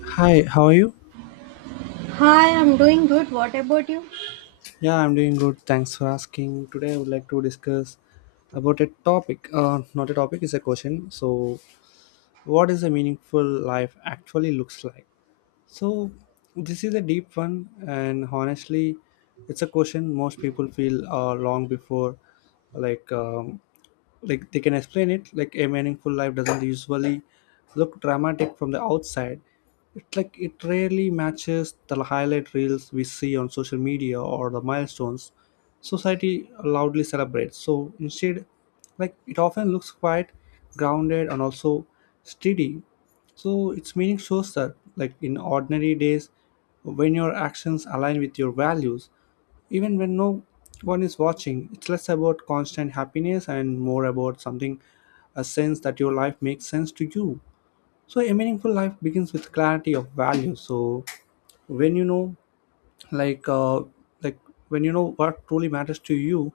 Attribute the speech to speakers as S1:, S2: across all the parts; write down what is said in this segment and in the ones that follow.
S1: Hi, how are you?
S2: Hi, I'm doing good. What about you?
S1: Yeah, I'm doing good. Thanks for asking. Today, I would like to discuss about a topic. Not a topic, it's a question. So, what is a meaningful life actually looks like? So, this is a deep one, and honestly, it's a question most people feel long before, like, um, they can explain it. Like a meaningful life doesn't usually look dramatic from the outside. It rarely matches the highlight reels we see on social media or the milestones society loudly celebrates. So instead, like it often looks quite grounded, and also steady. So its meaning shows that, like, in ordinary days, when your actions align with your values, even when no one is watching, it's less about constant happiness and more about something, a sense that your life makes sense to you. So a meaningful life begins with clarity of value. So when you know, like uh, like when you know what truly matters to you,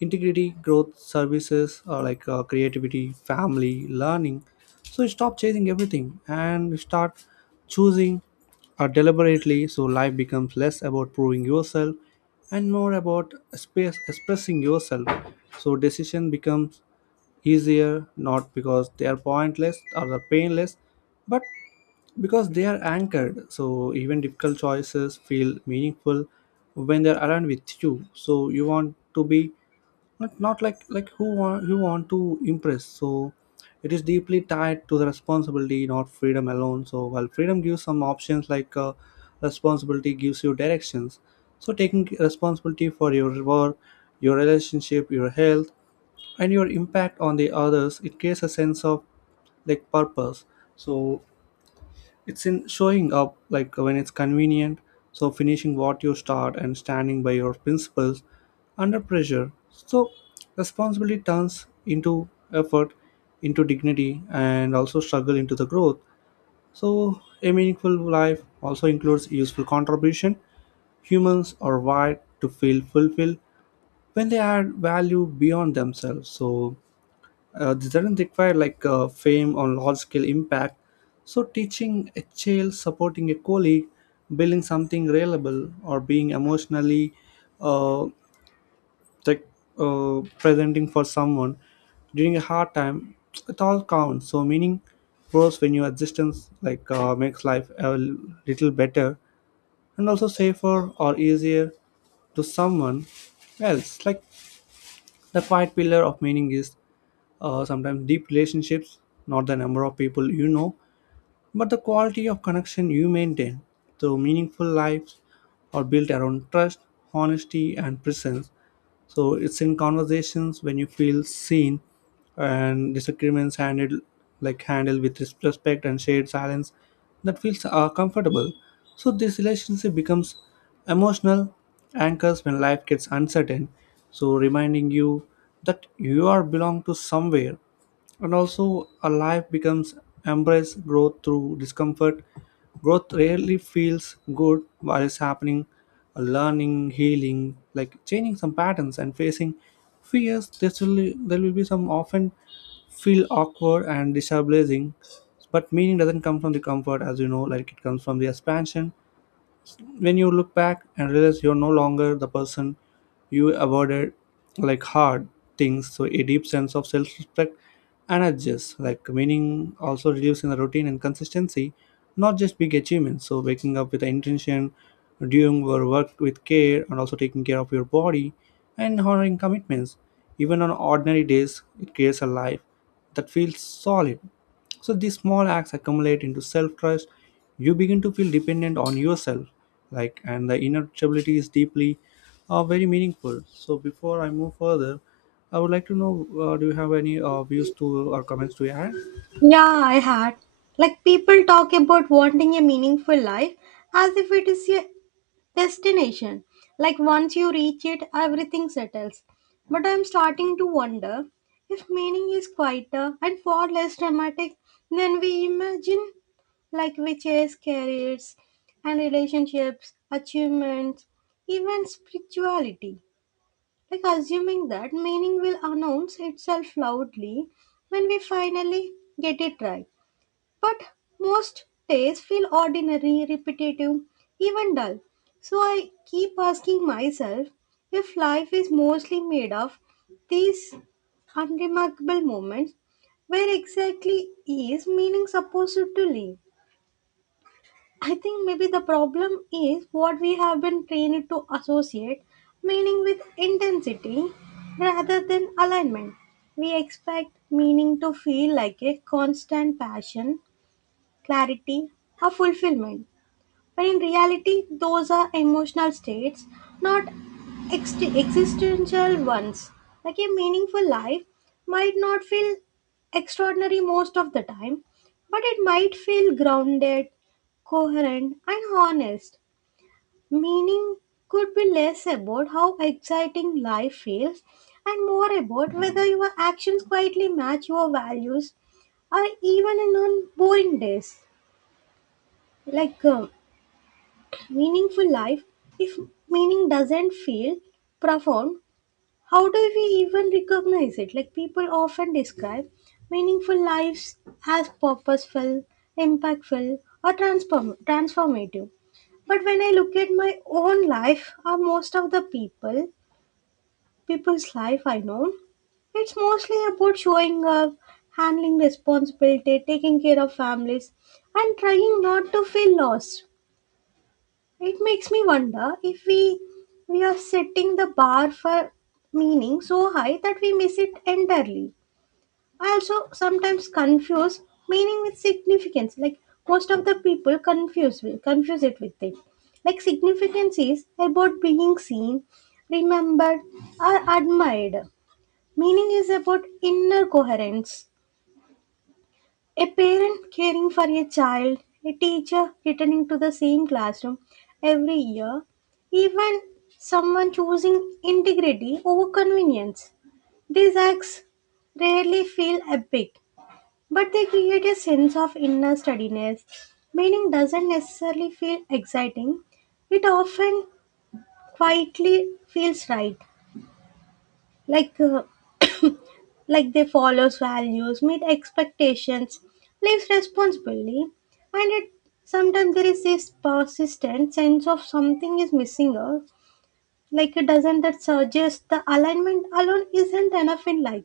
S1: integrity, growth, services, creativity, family, learning, so you stop chasing everything and you start choosing deliberately. So life becomes less about proving yourself and more about space expressing yourself. So decision becomes easier, not because they are pointless or they're painless, but because they are anchored. So even difficult choices feel meaningful when they're around with you. So you want to be, but not like, like who want to impress. So it is deeply tied to the responsibility, not freedom alone. So while freedom gives some options, like, responsibility gives you directions. So taking responsibility for your work, your relationship, your health, and your impact on the others, it creates a sense of, like, purpose. So it's in showing up like when it's convenient, so finishing what you start and standing by your principles under pressure. So responsibility turns into effort, into dignity, and also struggle into the growth. So a meaningful life also includes useful contribution. Humans are wired to feel fulfilled when they add value beyond themselves. So they didn't require fame or large scale impact. So teaching a child, supporting a colleague, building something reliable, or being emotionally uh, like presenting for someone during a hard time, it all counts. So meaning grows when your existence makes life a little better, and also safer or easier to someone else. Like, the quiet pillar of meaning is, sometimes, deep relationships, not the number of people you know, but the quality of connection you maintain, though meaningful lives are built around trust, honesty, and presence. So it's in conversations when you feel seen and disagreements handled, handled with respect, and shared silence that feels comfortable. So this relationship becomes emotional anchors when life gets uncertain. So reminding you that you are belong to somewhere, and also a life becomes embrace growth through discomfort. Growth rarely feels good while it's happening. Learning, healing, like changing some patterns and facing fears, this will there will be some, often feel awkward and destabilizing, but meaning doesn't come from the comfort, as you know. Like it comes from the expansion, when you look back and realize you're no longer the person you avoided, like hard things. So a deep sense of self-respect and adjust, like meaning also reducing the routine and consistency, not just big achievements. So waking up with the intention, doing your work with care, and also taking care of your body and honoring commitments even on ordinary days, it creates a life that feels solid. So these small acts accumulate into self-trust. You begin to feel dependent on yourself, like, and the inner stability is deeply, very meaningful. So before I move further, I would like to know, do you have any views to or comments to add?
S2: Yeah, I had. Like, people talk about wanting a meaningful life as if it is a destination. Like, once you reach it, everything settles. But I'm starting to wonder if meaning is quieter and far less dramatic than we imagine. Like, we chase careers and relationships, achievements, even spirituality, like assuming that meaning will announce itself loudly when we finally get it right. But most days feel ordinary, repetitive, even dull. So I keep asking myself, if life is mostly made of these unremarkable moments, where exactly is meaning supposed to live? I think maybe the problem is what we have been trained to associate meaning with intensity rather than alignment. We expect meaning to feel like a constant passion, clarity, or fulfillment. But in reality, those are emotional states, not existential ones. Like, a meaningful life might not feel extraordinary most of the time, but it might feel grounded, coherent, and honest. Meaning could be less about how exciting life feels and more about whether your actions quietly match your values or even in on boring days. Like, um, meaningful life, if meaning doesn't feel profound, how do we even recognize it? Like, people often describe meaningful lives as purposeful, impactful, or transformative. But when I look at my own life or most of the people's life I know, it's mostly about showing up, handling responsibility, taking care of families, and trying not to feel lost. It makes me wonder if we are setting the bar for meaning so high that we miss it entirely. I also sometimes confuse meaning with significance. Like, most of the people confuse confuse it with it. Like, significance is about being seen, remembered, or admired. Meaning is about inner coherence. A parent caring for a child, a teacher returning to the same classroom every year, even someone choosing integrity over convenience. These acts rarely feel epic, but they create a sense of inner steadiness. Meaning doesn't necessarily feel exciting, it often quietly feels right, like uh, like they follows values, meet expectations, lives responsibly, and it sometimes there is this persistent sense of something is missing, or like it doesn't, that suggest the alignment alone isn't enough in life.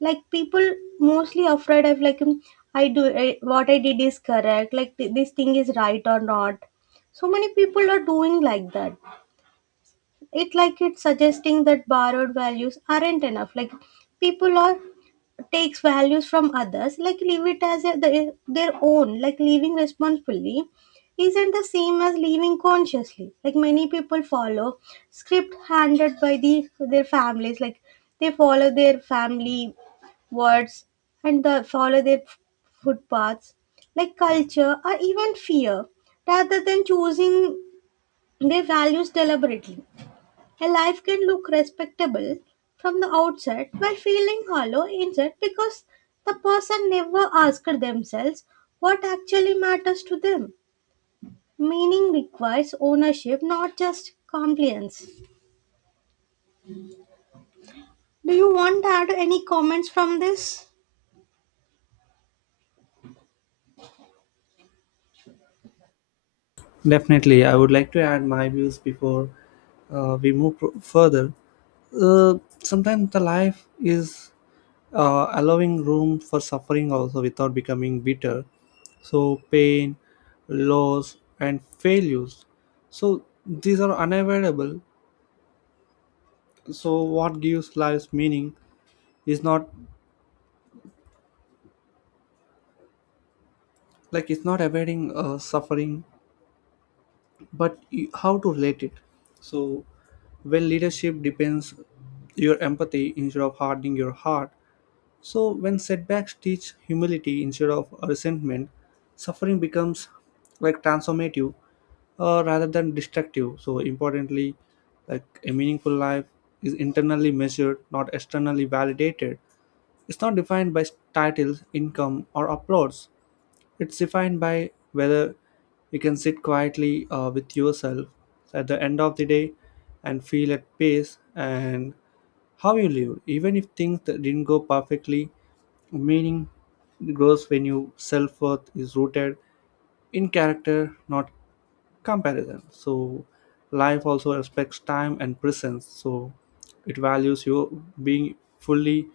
S2: Like, people mostly afraid of I do what I did is correct, like this thing is right or not. So many people are doing like that, it like it's suggesting that borrowed values aren't enough. Like, people are takes values from others, like leave it as their own. Like, living responsibly isn't the same as living consciously. Like, many people follow script handed by the their families, like they follow their family words and the, follow their footpaths, like culture or even fear, rather than choosing their values deliberately. A life can look respectable from the outset while feeling hollow inside because the person never asked themselves what actually matters to them. Meaning requires ownership, not just compliance. Do you want to add any comments from this?
S1: Definitely, I would like to add my views before we move further. Uh, Sometimes the life is allowing room for suffering also without becoming bitter. So, pain, loss, and failures. So, these are unavoidable. So, what gives life's meaning is not, like it's not avoiding suffering, but how to relate it. So, when leadership depends your empathy instead of hardening your heart, so, when setbacks teach humility instead of resentment, suffering becomes like transformative, rather than destructive. So, importantly, like a meaningful life is internally measured, not externally validated. It's not defined by titles, income, or applause. It's defined by whether you can sit quietly with yourself at the end of the day and feel at peace and how you lived, even if things that didn't go perfectly. Meaning grows when your self worth is rooted in character, not comparison. So life also respects time and presence. So it values you being fully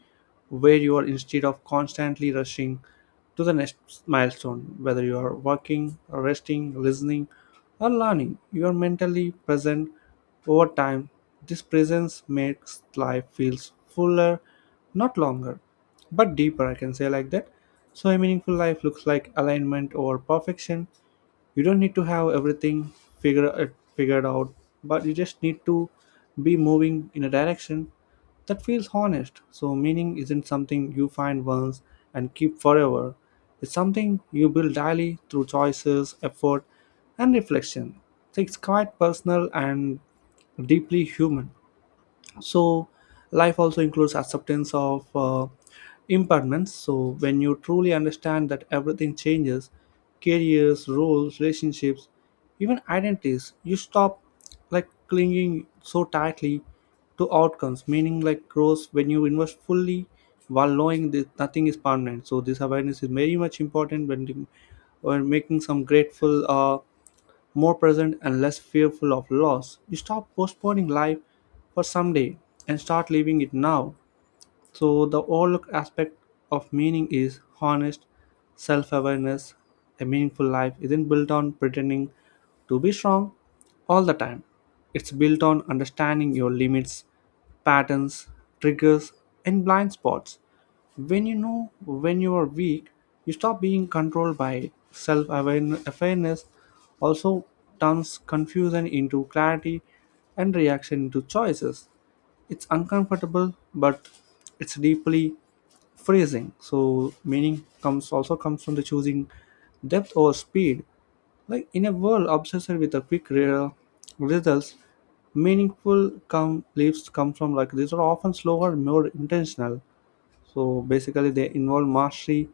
S1: where you are instead of constantly rushing to the next milestone. Whether you are working, resting, listening, or learning, you are mentally present over time. This presence makes life feels fuller, not longer, but deeper. I can say like that. So a meaningful life looks like alignment over perfection. You don't need to have everything figure, uh, figured out, but you just need to be moving in a direction that feels honest. So meaning isn't something you find once and keep forever. It's something you build daily through choices, effort, and reflection. So it's quite personal and deeply human. So life also includes acceptance of impermanence. So when you truly understand that everything changes, careers, roles, relationships, even identities, you stop like clinging so tightly to outcomes. Meaning, like, grows when you invest fully while knowing that nothing is permanent. So this awareness is very much important when making some grateful, more present, and less fearful of loss. You stop postponing life for someday and start living it now. So the overlooked aspect of meaning is honest self-awareness. A meaningful life isn't built on pretending to be strong all the time. It's built on understanding your limits, patterns, triggers, and blind spots. When you know when you are weak, you stop being controlled by self awareness, also turns confusion into clarity and reaction into choices. It's uncomfortable, but it's deeply freezing. So meaning comes, also comes from the choosing depth over speed. Like in a world obsessed with the quick results, meaningful come leaps come from, like, these are often slower, more intentional. So basically, they involve mastery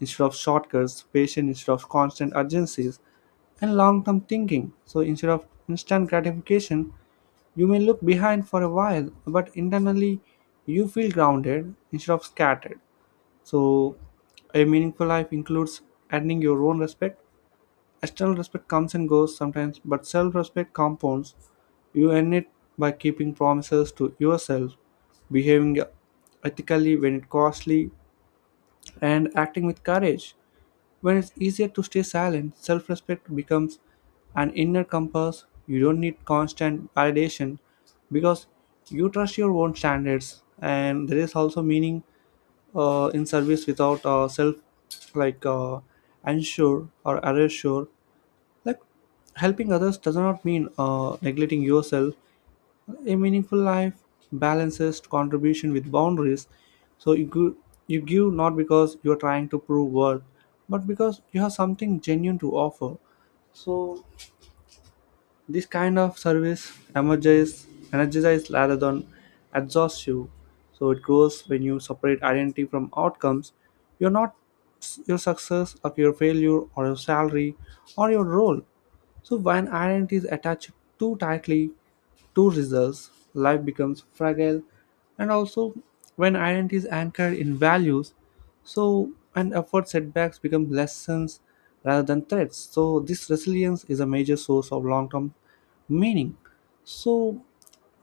S1: instead of shortcuts, patience instead of constant urgencies, and long-term thinking. So instead of instant gratification, you may look behind for a while, but internally you feel grounded instead of scattered. So, a meaningful life includes earning your own respect. External respect comes and goes sometimes, but self respect compounds. You earn it by keeping promises to yourself, behaving ethically when it costly, and acting with courage. When it's easier to stay silent, self respect becomes an inner compass. You don't need constant validation because you trust your own standards, and there is also meaning in service without self like uh, unsure or unsure. Like, helping others does not mean neglecting yourself. A meaningful life balances contribution with boundaries. So you give not because you're trying to prove worth, but because you have something genuine to offer. So this kind of service emerges, energizes rather than exhausts you. So it grows when you separate identity from outcomes. You're not your success or your failure or your salary or your role. So when identity is attached too tightly two results, life becomes fragile, and also when identity is anchored in values, so and effort, setbacks become lessons rather than threats. So this resilience is a major source of long term meaning. So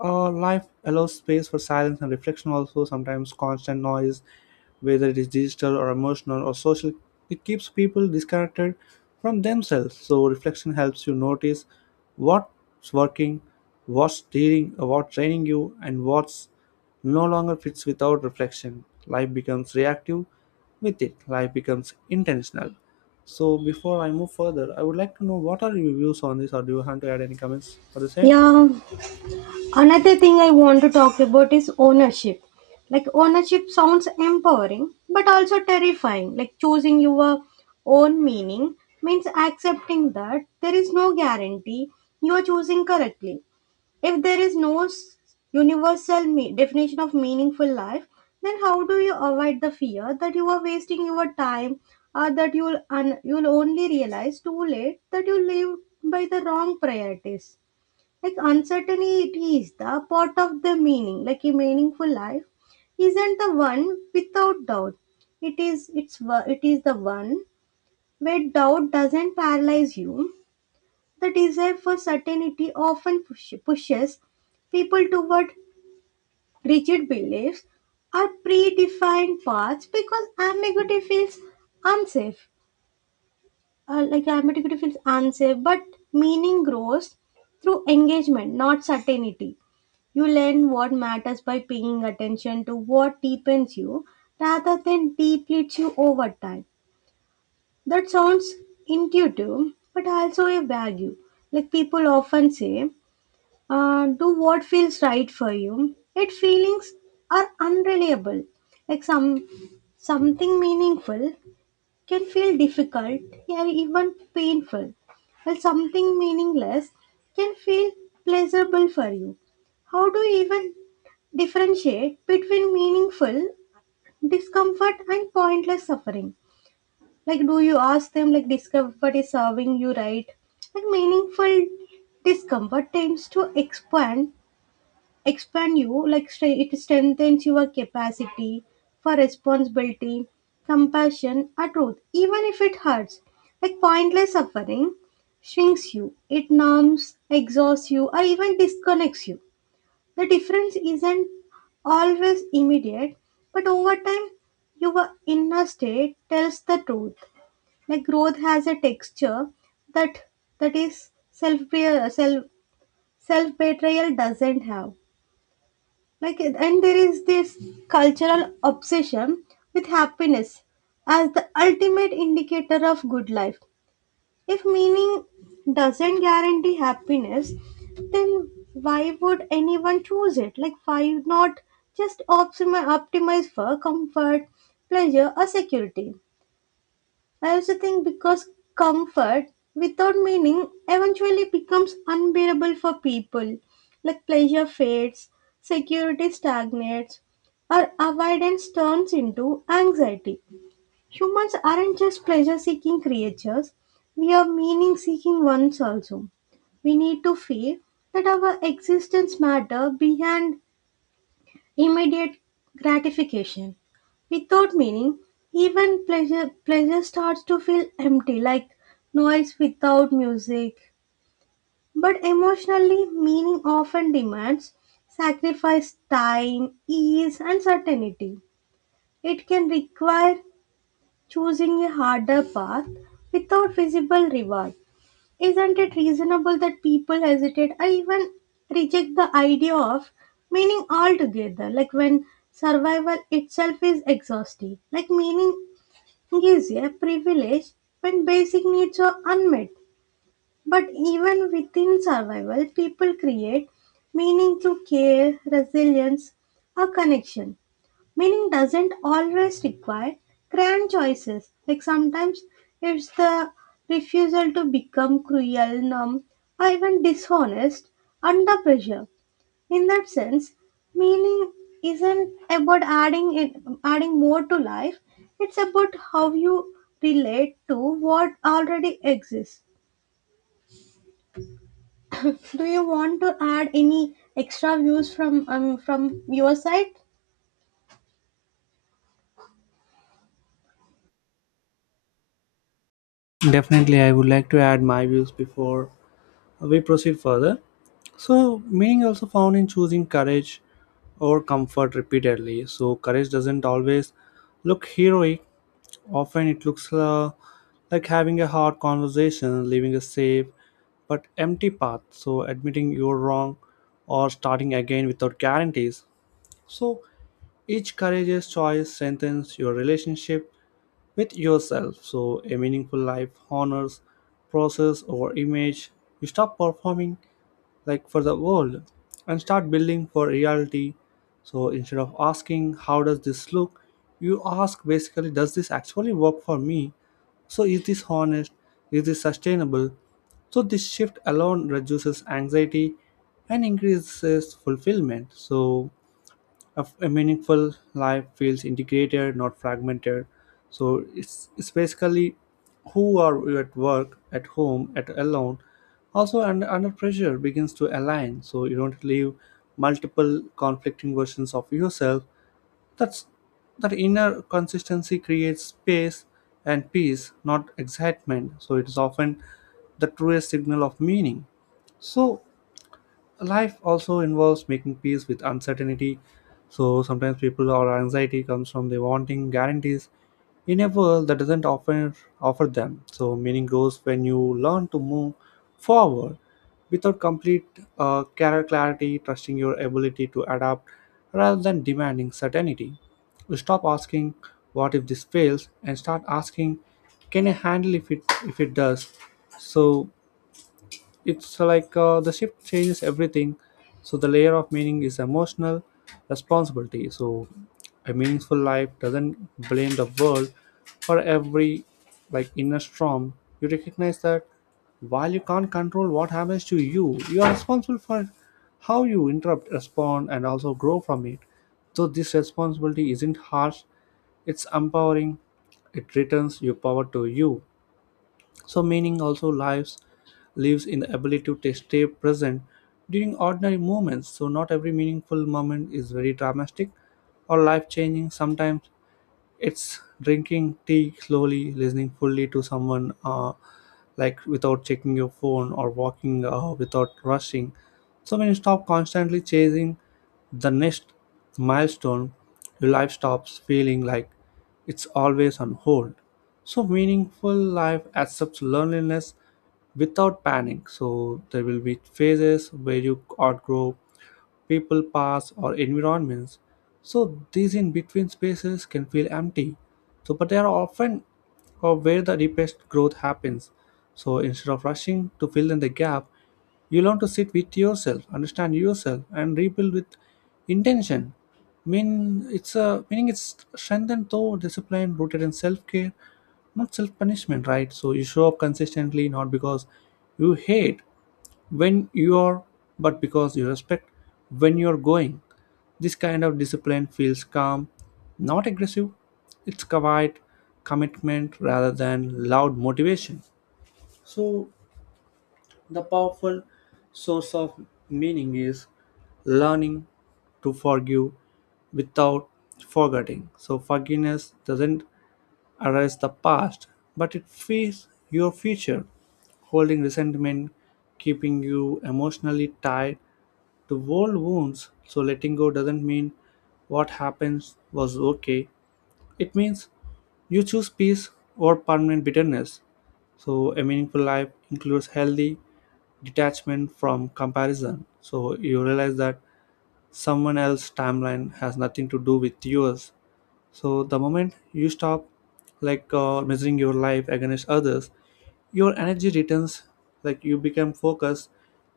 S1: life allows space for silence and reflection also. Sometimes constant noise, whether it is digital or emotional or social, it keeps people disconnected from themselves. So reflection helps you notice what's working, what's steering, what's draining you, and what's no longer fits. Without reflection life becomes reactive, with it life becomes intentional. So before I move further, I would like to know what are your views on this, or do you want to add any comments for the same?
S2: Yeah, another thing I want to talk about is ownership. Like, ownership sounds empowering but also terrifying. Like, choosing your own meaning means accepting that there is no guarantee you are choosing correctly. If there is no universal definition of meaningful life, then how do you avoid the fear that you are wasting your time, or that you'll you'll only realize too late that you live by the wrong priorities? Like, uncertainty, it is the part of the meaning. Like, a meaningful life isn't the one without doubt, it is the one where doubt doesn't paralyze you. The desire for certainty often pushes people toward rigid beliefs or predefined paths because ambiguity feels unsafe. Like, ambiguity feels unsafe, but meaning grows through engagement, not certainty. You learn what matters by paying attention to what deepens you rather than depletes you over time. That sounds intuitive, but also a value. Like, people often say, do what feels right for you. Yet feelings are unreliable. Like some Something meaningful can feel difficult, yeah, even painful, while something meaningless can feel pleasurable for you. How do you even differentiate between meaningful discomfort and pointless suffering? Like, do you ask them, like, discomfort is serving you right? Like, meaningful discomfort tends to expand you. Like, it strengthens your capacity for responsibility, compassion, or truth, even if it hurts. Like, pointless suffering shrinks you, it numbs, exhausts you, or even disconnects you. The difference isn't always immediate, but over time your inner state tells the truth. Like, growth has a texture that that is self self self betrayal doesn't have. Like, and there is this cultural obsession with happiness as the ultimate indicator of good life. If meaning doesn't guarantee happiness, then why would anyone choose it? Like, why not just optimize for comfort, pleasure, or security? I also think because comfort without meaning eventually becomes unbearable for people. Like, pleasure fades, security stagnates, or avoidance turns into anxiety. Humans aren't just pleasure seeking creatures, we are meaning seeking ones also. We need to feel that our existence matter behind immediate gratification. Without meaning, even pleasure starts to feel empty, like noise without music. But emotionally, meaning often demands sacrifice, time, ease, and certainty. It can require choosing a harder path without visible reward. Isn't it reasonable that people hesitate or even reject the idea of meaning altogether? Like, when survival itself is exhaustive. Like, meaning is a privilege when basic needs are unmet. But even within survival, people create meaning through care, resilience, or connection. Meaning doesn't always require grand choices. Like, sometimes it's the refusal to become cruel, numb, or even dishonest under pressure. In that sense, meaning isn't about adding more to life. It's about how you relate to what already exists. Do you want to add any extra views from your side?
S1: Definitely, I would like to add my views before we proceed further. So, meaning also found in choosing courage or comfort repeatedly. So, courage doesn't always look heroic. Often, it looks like having a hard conversation, leaving a safe but empty path. So, admitting you're wrong or starting again without guarantees. So each courageous choice strengthens your relationship with yourself. So a meaningful life honors process or image. You stop performing like for the world and start building for reality. So instead of asking how does this look, you ask basically, does this actually work for me? So is this honest? Is this sustainable? So this shift alone reduces anxiety and increases fulfillment. So a meaningful life feels integrated, not fragmented. So it's basically who are you at work, at home, at alone. Also under pressure begins to align, so you don't live multiple conflicting versions of yourself. that's that inner consistency creates space and peace, not excitement, so it is often the truest signal of meaning. So life also involves making peace with uncertainty. So sometimes people or anxiety comes from they wanting guarantees in a world that doesn't often offer them. So meaning grows when you learn to move forward without complete clarity, trusting your ability to adapt rather than demanding certainty. You stop asking what if this fails and start asking can I handle if it does. So it's like the shift changes everything. So the layer of meaning is emotional responsibility. So a meaningful life doesn't blame the world for every inner storm. You recognize that while you can't control what happens to you, you are responsible for how you interrupt, respond, and also grow from it. So this responsibility isn't harsh, it's empowering. It returns your power to you. So meaning also lives in the ability to stay present during ordinary moments. So not every meaningful moment is very dramatic or life changing. Sometimes it's drinking tea slowly, listening fully to someone without checking your phone, or walking without rushing. So when you stop constantly chasing the next milestone, your life stops feeling like it's always on hold. So meaningful life accepts loneliness without panic. So there will be phases where you outgrow people, paths, or environments. So these in between spaces can feel empty. So, but they are often or where the deepest growth happens. So instead of rushing to fill in the gap, you learn to sit with yourself, understand yourself, and rebuild with intention. Meaning it's strengthened though discipline rooted in self care, not self punishment, right? So you show up consistently, not because you hate when you are, but because you respect when you're going. This kind of discipline feels calm, not aggressive. It's quiet commitment rather than loud motivation. So the powerful source of meaning is learning to forgive without forgetting. So forgiveness doesn't arrests the past, but it frees your future, holding resentment, keeping you emotionally tied to old wounds. So letting go doesn't mean what happens was okay. It means you choose peace or permanent bitterness. So a meaningful life includes healthy detachment from comparison. So you realize that someone else's timeline has nothing to do with yours. So the moment you stop measuring your life against others, your energy returns. Like, you become focused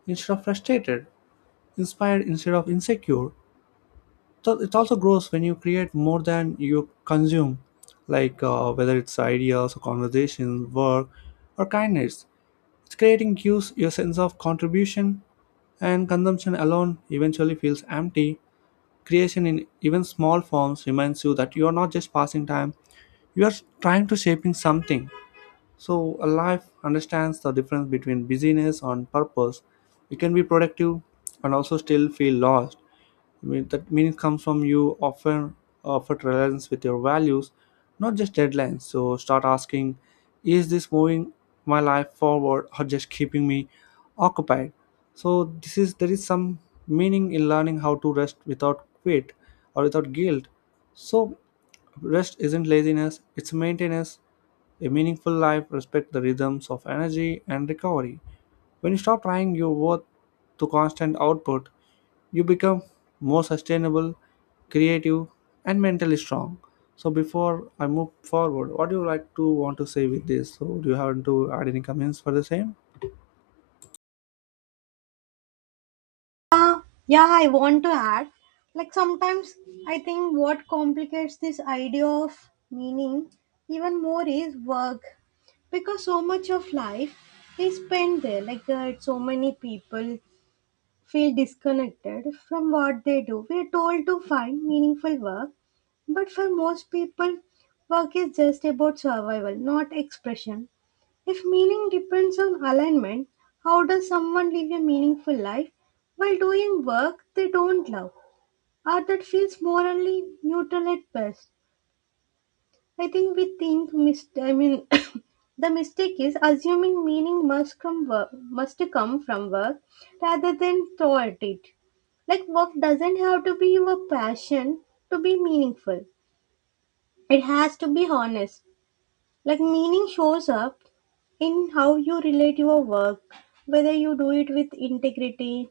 S1: instead of frustrated, inspired instead of insecure. So it also grows when you create more than you consume, whether it's ideas or conversations, work, or kindness. It's creating gives your sense of contribution, and consumption alone eventually feels empty. Creation in even small forms reminds you that you are not just passing time, you are trying to shaping something. So, a life understands the difference between busyness and purpose. You can be productive and also still feel lost. I mean, that meaning comes from you often offer relevance with your values, not just deadlines. So, start asking, is this moving my life forward or just keeping me occupied? So, this is there is some meaning in learning how to rest without quit or without guilt. So, rest isn't laziness; it's maintenance. A meaningful life respects the rhythms of energy and recovery. When you stop trying your worth to constant output, you become more sustainable, creative, and mentally strong. So before I move forward, what do you like to want to say with this? So do you have to add any comments for the same?
S2: Yeah, I want to add. Like, sometimes I think what complicates this idea of meaning even more is work, because so much of life is spent there. So many people feel disconnected from what they do. We're told to find meaningful work, but for most people, work is just about survival, not expression. If meaning depends on alignment, how does someone live a meaningful life while doing work they don't love or that feels morally neutral at best? I think we think I mean the mistake is assuming meaning must come work, must come from work rather than toward it. Like, work doesn't have to be your passion to be meaningful. It has to be honest. Like, meaning shows up in how you relate your work, whether you do it with integrity,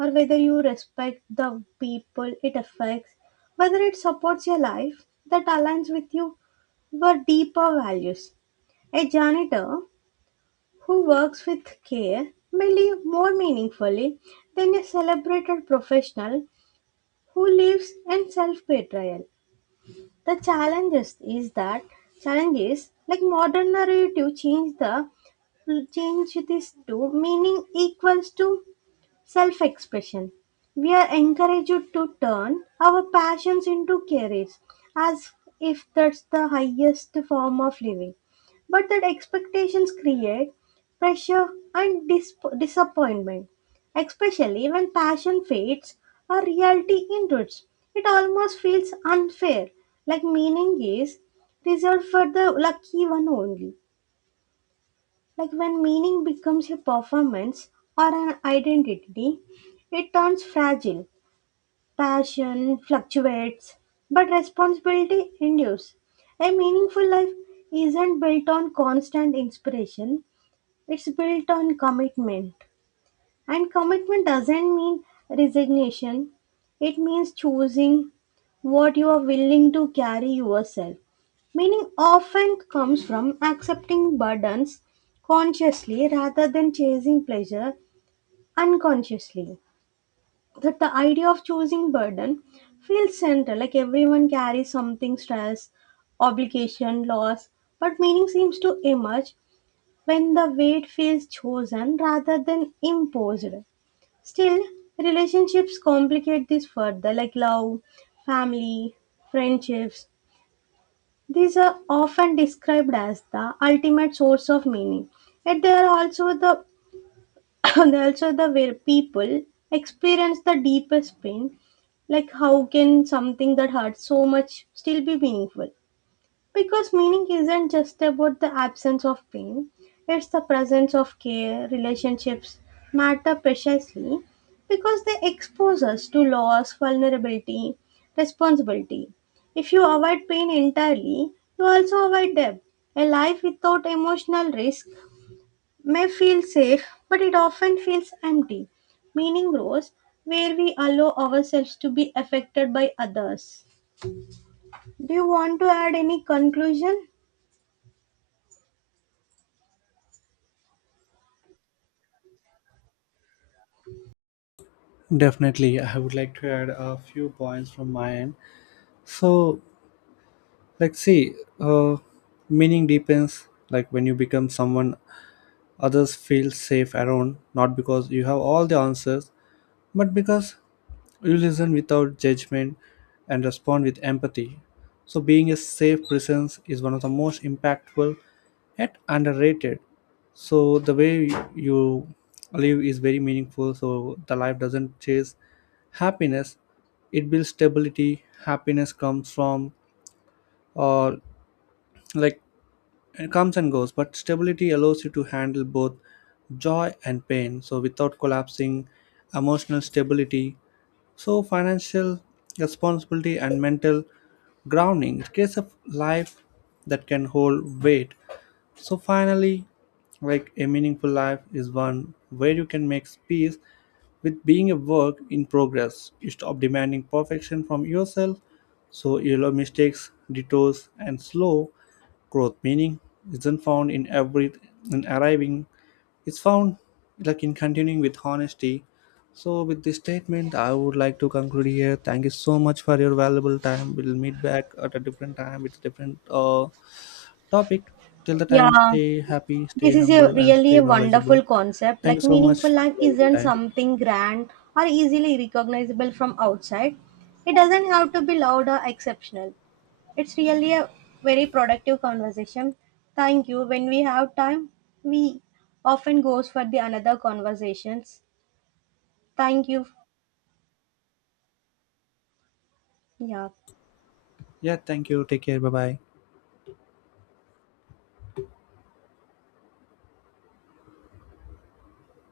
S2: or whether you respect the people it affects, whether it supports your life that aligns with you were deeper values. A janitor who works with care may live more meaningfully than a celebrated professional who lives in self betrayal. The challenges is that Challenges like modern narrative change the change this to meaning equals to self expression. We are encouraged to turn our passions into careers as if that's the highest form of living. But that expectations create pressure and disappointment, especially when passion fades or reality intrudes. It almost feels unfair, like meaning is reserved for the lucky one only. Like, when meaning becomes a performance or an identity, it turns fragile. Passion fluctuates, but responsibility endures. A meaningful life isn't built on constant inspiration, it's built on commitment. And commitment doesn't mean resignation, it means choosing what you are willing to carry yourself. Meaning often comes from accepting burdens consciously rather than chasing pleasure unconsciously. That the idea of choosing burden feels central, like everyone carries something, stress, obligation, loss, but meaning seems to emerge when the weight feels chosen rather than imposed. Still, relationships complicate this further, like love, family, friendships. These are often described as the ultimate source of meaning. Yet they are also the they are also the where people experience the deepest pain. Like, how can something that hurts so much still be meaningful? Because meaning isn't just about the absence of pain, it's the presence of care. Relationships matter precisely because they expose us to loss, vulnerability, responsibility. If you avoid pain entirely, you also avoid depth. A life without emotional risk may feel safe, but it often feels empty. Meaning grows where we allow ourselves to be affected by others. Do you want to add any conclusion?
S1: Definitely, I would like to add a few points from my end. So, like, see, uh, meaning depends. Like, when you become someone others feel safe around, not because you have all the answers, but because you listen without judgment and respond with empathy. So being a safe presence is one of the most impactful yet underrated. So the way you live is very meaningful. So the life doesn't chase happiness, it builds stability. Happiness comes from uh, like it comes and goes, but stability allows you to handle both joy and pain. So, without collapsing, emotional stability, so financial responsibility and mental grounding. It creates a life that can hold weight. So finally, like, a meaningful life is one where you can make peace with being a work in progress. You stop demanding perfection from yourself, so you allow mistakes, detours, and slow growth. Meaning isn't found in every in arriving. It's found, like, in continuing with honesty. So with this statement, I would like to conclude here. Thank you so much for your valuable time. We'll meet back at a different time with different topic. Till the time,
S2: Yeah,
S1: stay happy, stay
S2: this is a
S1: humble, and
S2: really
S1: stay
S2: a wonderful
S1: knowledgeable.
S2: concept.
S1: Thank you
S2: Like,
S1: so much
S2: meaningful
S1: for
S2: life
S1: your valuable
S2: isn't
S1: time.
S2: something grand or easily recognizable from outside. It doesn't have to be loud or exceptional. It's really a very productive conversation. Thank you. When we have time, we often goes for the another conversations. Thank you. Yeah.
S1: Yeah, thank you. Take care. Bye bye.